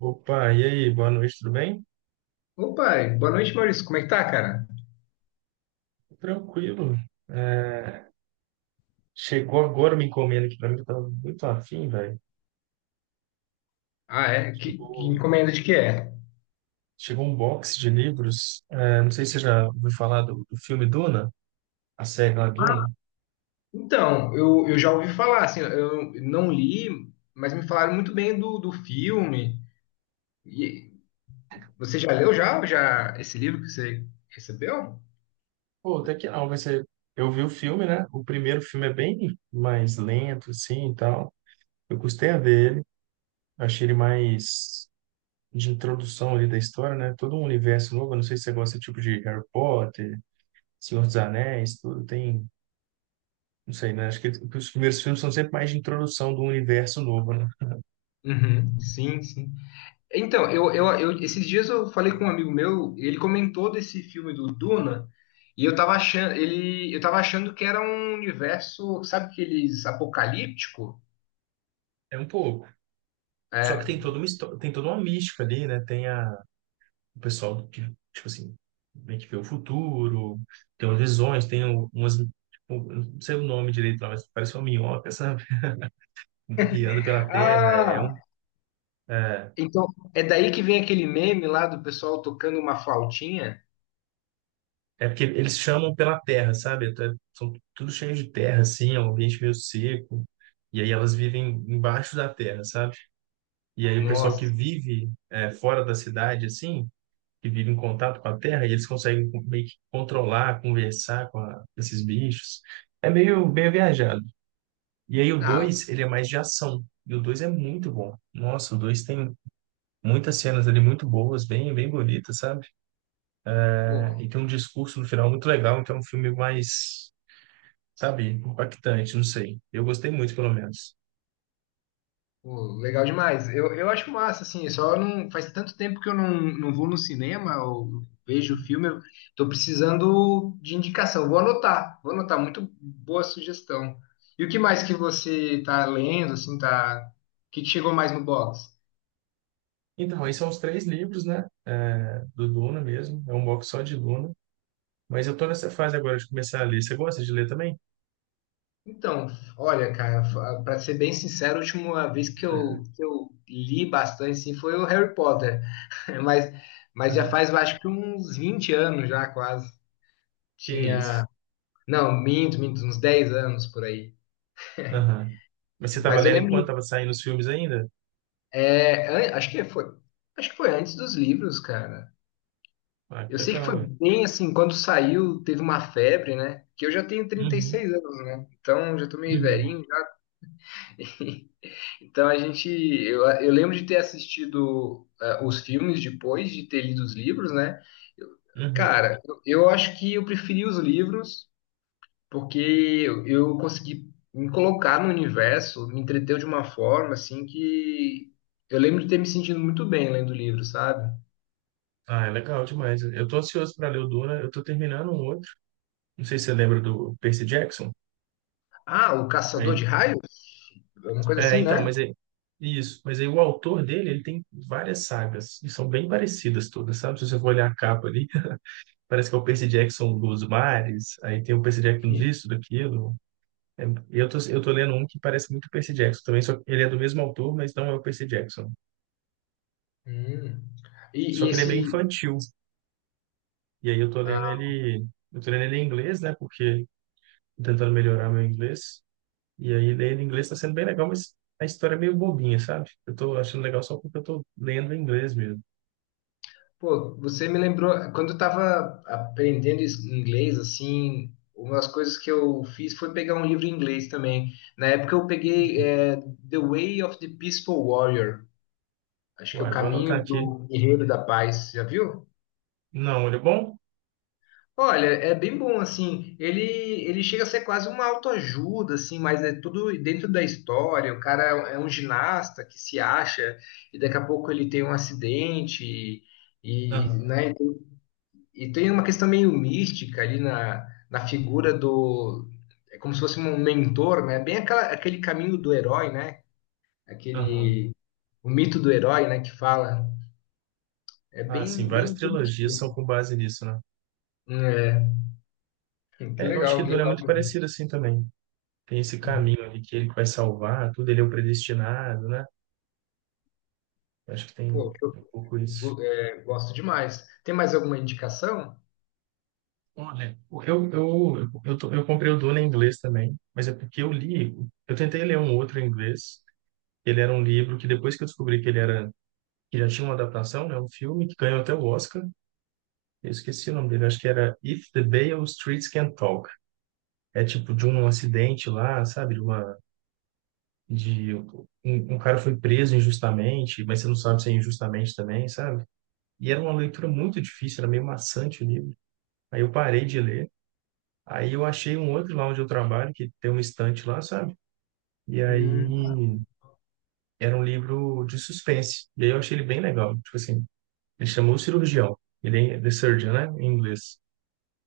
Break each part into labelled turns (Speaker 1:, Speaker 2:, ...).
Speaker 1: Opa, e aí, boa noite, tudo bem?
Speaker 2: Opa, boa noite, Maurício. Como é que tá, cara?
Speaker 1: Tranquilo. É, chegou agora uma encomenda aqui para mim, que eu tava muito afim, velho.
Speaker 2: Ah, é? Que
Speaker 1: Chegou,
Speaker 2: encomenda de que é?
Speaker 1: chegou um box de livros. É, não sei se você já ouviu falar do filme Duna, a série lá
Speaker 2: Ah.
Speaker 1: Duna.
Speaker 2: Então, eu já ouvi falar, assim, eu não li, mas me falaram muito bem do filme. E você já leu já esse livro que você recebeu?
Speaker 1: Pô, até que não, vai ser. Eu vi o filme, né? O primeiro filme é bem mais lento, assim e tal. Eu custei a ver ele, achei ele mais de introdução ali da história, né? Todo um universo novo. Eu não sei se você gosta desse tipo de Harry Potter, Senhor dos Anéis, tudo. Tem não sei, né? Acho que os primeiros filmes são sempre mais de introdução do universo novo, né?
Speaker 2: Uhum, sim, sim. Então, esses dias eu falei com um amigo meu, ele comentou desse filme do Duna, e eu tava achando que era um universo, sabe, aqueles apocalíptico?
Speaker 1: É um pouco. Só que tem
Speaker 2: É.
Speaker 1: toda uma história, tem toda uma mística ali, né? Tem a, o pessoal que, tipo assim, meio que vê o futuro, tem umas visões, tem umas, tipo, eu não sei o nome direito lá, mas parece uma minhoca, sabe? Que anda pela terra, é
Speaker 2: Ah.
Speaker 1: um, é,
Speaker 2: Então, é daí que vem aquele meme lá do pessoal tocando uma flautinha.
Speaker 1: é porque eles chamam pela terra, sabe? Até- São tudo cheio de terra, assim, é um ambiente meio seco, e aí elas vivem embaixo da terra, sabe? E aí o pessoal que
Speaker 2: Nossa,
Speaker 1: vive é, fora da cidade, assim, que vive em contato com a terra, e eles conseguem co- meio que controlar, conversar com a- esses bichos. É meio bem viajado. E aí o
Speaker 2: ah,
Speaker 1: 2 ele é mais de ação. E o 2 é muito bom. Nossa, o 2 tem muitas cenas ali muito boas, bem, bem bonitas, sabe? É,
Speaker 2: pô,
Speaker 1: e tem um discurso no final muito legal, então é um filme mais, sabe, impactante, não sei. Eu gostei muito, pelo menos.
Speaker 2: pô, legal demais. Eu acho massa, assim, só não faz tanto tempo que eu não vou no cinema ou vejo filme. Eu tô precisando de indicação. Vou anotar, vou anotar. Muito boa sugestão. E o que mais que você tá lendo, assim, tá? O que que chegou mais no box?
Speaker 1: Então, aí são os três livros, né? É, do Duna mesmo. É um box só de Duna. Mas eu tô nessa fase agora de começar a ler. Você gosta de ler também?
Speaker 2: Então, olha, cara, pra ser bem sincero, a última vez que eu li bastante, assim, foi o Harry Potter. Mas, mas já faz, eu acho que uns 20 anos já, quase.
Speaker 1: Que isso.
Speaker 2: Tinha. Não, minto, minto, uns 10 anos por aí.
Speaker 1: Aham. Mas você estava
Speaker 2: Mas eu
Speaker 1: lendo
Speaker 2: lembro.
Speaker 1: enquanto estava saindo os filmes ainda?
Speaker 2: É, acho que foi. Acho que foi antes dos livros, cara.
Speaker 1: Ah, que
Speaker 2: Eu sei que
Speaker 1: legal,
Speaker 2: foi
Speaker 1: ué.
Speaker 2: bem assim, quando saiu, teve uma febre, né? Que eu já tenho trinta e
Speaker 1: Uhum,
Speaker 2: seis anos, né? Então já tô meio
Speaker 1: uhum,
Speaker 2: velhinho. Então, eu lembro de ter assistido os filmes depois de ter lido os livros, né? Eu-
Speaker 1: uhum.
Speaker 2: Cara, eu acho que eu preferi os livros porque eu consegui me colocar no universo, me entreteu de uma forma assim que eu lembro de ter me sentido muito bem lendo o livro, sabe?
Speaker 1: Ah, é legal demais. Eu tô ansioso para ler o Duna. Eu tô terminando um outro. Não sei se você lembra do Percy Jackson.
Speaker 2: Ah, o Caçador
Speaker 1: Aí,
Speaker 2: de Raios? Uma coisa
Speaker 1: é,
Speaker 2: assim,
Speaker 1: então,
Speaker 2: né?
Speaker 1: mas aí, isso. Mas aí o autor dele, ele tem várias sagas e são bem parecidas todas, sabe? Se você for olhar a capa ali, parece que é o Percy Jackson dos mares. Aí tem o Percy Jackson disso, daquilo. É, e eu tô lendo um que parece muito o Percy Jackson também, só que ele é do mesmo autor, mas não é o Percy Jackson.
Speaker 2: Hum. E,
Speaker 1: Só
Speaker 2: e
Speaker 1: que ele é meio
Speaker 2: esse.
Speaker 1: infantil. E aí eu tô lendo
Speaker 2: Ah,
Speaker 1: ele, eu tô lendo ele em inglês, né? Porque tô tentando melhorar meu inglês. E aí ler ele em inglês tá sendo bem legal, mas a história é meio bobinha, sabe? Eu tô achando legal só porque eu tô lendo em inglês mesmo.
Speaker 2: pô, você me lembrou. Quando eu tava aprendendo inglês, assim, uma das coisas que eu fiz foi pegar um livro em inglês também. Na época eu peguei The Way of the Peaceful Warrior. Acho que é o
Speaker 1: Uai, vou
Speaker 2: caminho
Speaker 1: anotar aqui.
Speaker 2: do guerreiro da paz. Já viu?
Speaker 1: Não, ele é bom?
Speaker 2: Olha, é bem bom, assim, ele chega a ser quase uma autoajuda, assim, mas é tudo dentro da história, o cara é um ginasta que se acha e daqui a pouco ele tem um acidente e,
Speaker 1: Aham,
Speaker 2: né, e tem uma questão meio mística ali na figura do, é como se fosse um mentor, né, bem aquele caminho do herói, né,
Speaker 1: aham.
Speaker 2: aquele, o mito do herói, né, que fala, é
Speaker 1: Ah, sim,
Speaker 2: bem, bem,
Speaker 1: várias trilogias são com base nisso, né?
Speaker 2: é,
Speaker 1: É, eu acho que
Speaker 2: que
Speaker 1: Duna é
Speaker 2: legal
Speaker 1: muito
Speaker 2: mesmo.
Speaker 1: parecido assim também. Tem esse caminho ali que ele que vai salvar, tudo, ele é o predestinado, né? Acho que tem
Speaker 2: Pô, que eu
Speaker 1: um pouco isso.
Speaker 2: gosto demais. Tem mais alguma indicação?
Speaker 1: Olha, eu comprei o Duna em inglês também, mas é porque eu li, eu tentei ler um outro em inglês, ele era um livro que depois que eu descobri que ele era, que já tinha uma adaptação, né, um filme que ganhou até o Oscar, eu esqueci o nome dele, acho que era If the Beale Streets Can Talk. É tipo de um acidente lá, sabe? De uma, de um, um cara foi preso injustamente, mas você não sabe se é injustamente também, sabe? E era uma leitura muito difícil, era meio maçante o livro. Aí eu parei de ler. Aí eu achei um outro lá onde eu trabalho, que tem uma estante lá, sabe? E aí
Speaker 2: Hum.
Speaker 1: era um livro de suspense. E aí eu achei ele bem legal. Tipo assim, ele chamou o cirurgião. Ele é The Surgeon, né? Em inglês.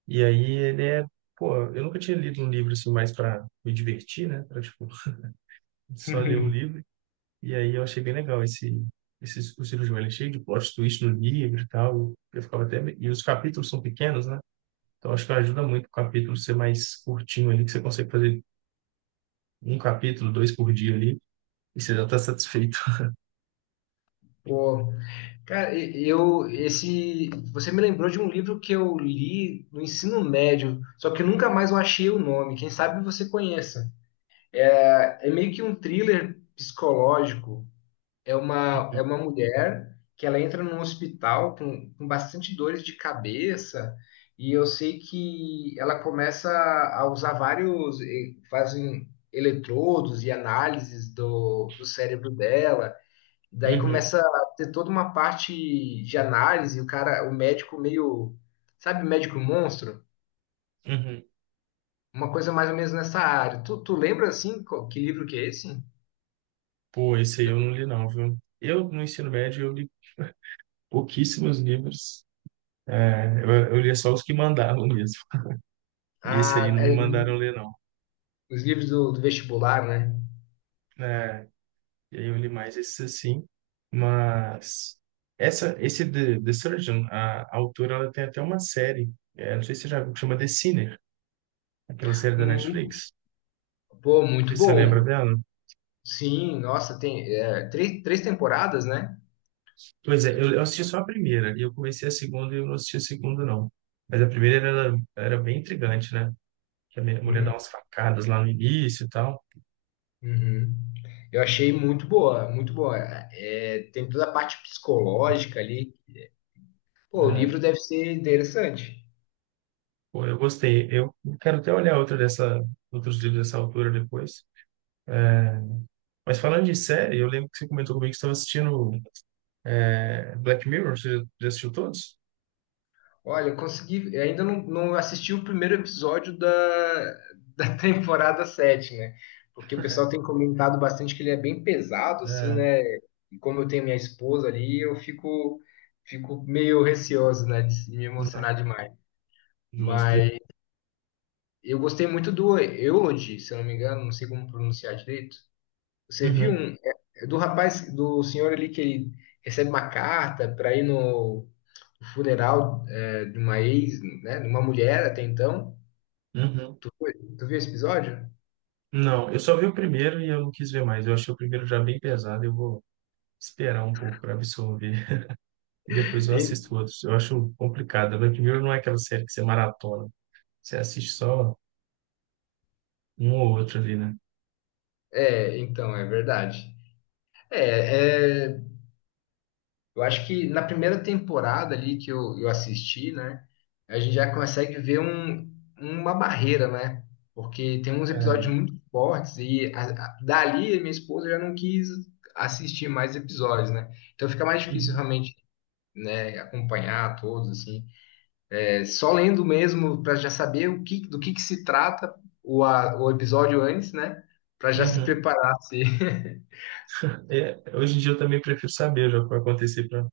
Speaker 1: E aí ele é. Pô, eu nunca tinha lido um livro assim mais para me divertir, né? Pra, tipo, só ler um livro. E aí eu achei bem legal esse, esse o cirurgião. Ele é cheio de plot twist no livro e tal. Eu ficava até. E os capítulos são pequenos, né? Então, acho que ajuda muito o capítulo ser mais curtinho ali, que você consegue fazer um capítulo, dois por dia ali, e você já está satisfeito.
Speaker 2: Pô, cara, e- eu esse você me lembrou de um livro que eu li no ensino médio, só que eu nunca mais eu achei o nome. Quem sabe você conheça. É meio que um thriller psicológico. É uma mulher que ela entra num hospital com, bastante dores de cabeça, e eu sei que ela começa a usar vários, fazem eletrodos e análises do cérebro dela. Daí
Speaker 1: Uhum,
Speaker 2: começa a ter toda uma parte de análise, o médico meio, sabe, médico monstro?
Speaker 1: uhum.
Speaker 2: Uma coisa mais ou menos nessa área. Tu lembra assim, que livro que é esse?
Speaker 1: Pô, esse aí eu não li não, viu? Eu, no ensino médio, eu li pouquíssimos livros. É, eu lia só os que mandavam mesmo. E esse aí
Speaker 2: Ah,
Speaker 1: não me
Speaker 2: é,
Speaker 1: mandaram ler, não.
Speaker 2: os livros do vestibular, né?
Speaker 1: É, e aí eu li mais esses assim. Mas esse The Surgeon, a autora, ela tem até uma série. É, não sei se você já viu, que chama The Sinner, aquela série da
Speaker 2: Um
Speaker 1: Netflix.
Speaker 2: Pô,
Speaker 1: Não sei
Speaker 2: muito
Speaker 1: se você lembra
Speaker 2: bom.
Speaker 1: dela.
Speaker 2: Sim, nossa, tem três temporadas, né?
Speaker 1: Pois é, eu assisti só a primeira, e eu comecei a segunda e eu não assisti a segunda, não. Mas a primeira era, era bem intrigante, né? Que a minha mulher dá
Speaker 2: Hum,
Speaker 1: umas facadas lá no início e tal.
Speaker 2: uhum. Eu achei muito boa, muito boa. É, tem toda a parte psicológica ali. Pô, o livro
Speaker 1: É,
Speaker 2: deve ser interessante.
Speaker 1: pô, eu gostei. Eu quero até olhar outra dessa, outros livros dessa altura depois. É, mas falando de série, eu lembro que você comentou comigo que estava assistindo é, Black Mirror. Você já já assistiu todos?
Speaker 2: Olha, eu consegui. Eu ainda não assisti o primeiro episódio da, temporada 7, né? Porque o pessoal tem comentado bastante que ele é bem pesado, assim,
Speaker 1: É,
Speaker 2: né? E como eu tenho minha esposa ali, eu fico meio receoso, né? De me
Speaker 1: não,
Speaker 2: emocionar demais.
Speaker 1: justo.
Speaker 2: Eu gostei muito do Eulogy, se eu não me engano, não sei como pronunciar direito. Você viu,
Speaker 1: Uhum,
Speaker 2: é do rapaz, do senhor ali que ele recebe uma carta para ir no funeral, de uma ex, né, de uma mulher até então.
Speaker 1: uhum.
Speaker 2: Tu viu esse episódio?
Speaker 1: Não, eu só vi o primeiro e eu não quis ver mais. Eu achei o primeiro já bem pesado. Eu vou esperar um pouco para absorver e depois eu
Speaker 2: En-
Speaker 1: assisto outros. Eu acho complicado. Mas primeiro não é aquela série que você maratona. Você assiste só um ou outro ali, né?
Speaker 2: É, então, é verdade. É, eu acho que na primeira temporada ali que eu assisti, né, a gente já consegue ver uma barreira, né? Porque tem uns
Speaker 1: É,
Speaker 2: episódios muito fortes e dali minha esposa já não quis assistir mais episódios, né? Então fica mais difícil
Speaker 1: uhum.
Speaker 2: realmente, né, acompanhar todos assim. É, só lendo mesmo para já saber do que se trata o episódio antes, né? Para já se
Speaker 1: Uhum.
Speaker 2: preparar. Se...
Speaker 1: É, hoje em dia eu também prefiro saber já o que vai acontecer para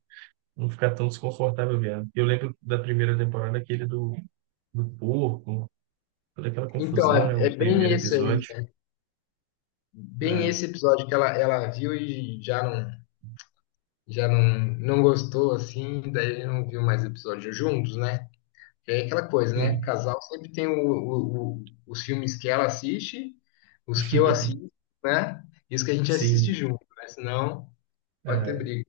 Speaker 1: não ficar tão desconfortável vendo. Eu lembro da primeira temporada, aquele do, do porco, toda aquela
Speaker 2: Então
Speaker 1: confusão,
Speaker 2: é,
Speaker 1: né?
Speaker 2: é
Speaker 1: O
Speaker 2: bem
Speaker 1: primeiro
Speaker 2: isso aí.
Speaker 1: episódio.
Speaker 2: Bem
Speaker 1: É,
Speaker 2: esse episódio que ela viu e já não, não gostou, assim, daí não viu mais episódios juntos, né? É aquela coisa, né?
Speaker 1: sim,
Speaker 2: Casal sempre tem os filmes que ela assiste, os que eu assisto, né? E os que a gente assiste
Speaker 1: sim.
Speaker 2: junto, né? Senão pode ter
Speaker 1: É.
Speaker 2: briga.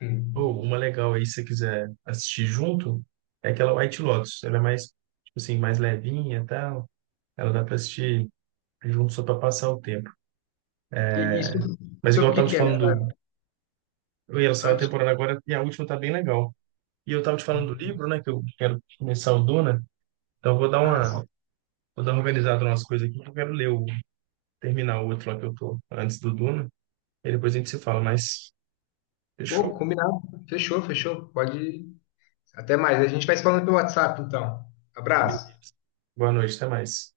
Speaker 2: Hum.
Speaker 1: Pô, uma legal aí, se você quiser assistir junto, é aquela White Lotus. Ela é mais, tipo assim, mais levinha e tal. Ela dá para assistir junto só para passar o tempo.
Speaker 2: E sobre,
Speaker 1: Mas igual
Speaker 2: sobre
Speaker 1: eu
Speaker 2: o que
Speaker 1: tava te
Speaker 2: que é?
Speaker 1: falando, do... eu ia lançar
Speaker 2: Ah,
Speaker 1: uma
Speaker 2: desculpa.
Speaker 1: temporada agora e a última tá bem legal. E eu tava te falando do
Speaker 2: Hum.
Speaker 1: livro, né, que eu quero começar o Duna, então eu
Speaker 2: Ah, sim.
Speaker 1: vou dar uma organizada nas coisas aqui, que eu quero ler o, terminar o outro lá que eu tô antes do Duna, e depois a gente se fala, mas fechou?
Speaker 2: Pô, combinado. Fechou, fechou. Pode ir. Até mais. A gente vai se falando pelo WhatsApp, então. Abraço.
Speaker 1: Boa noite, até mais.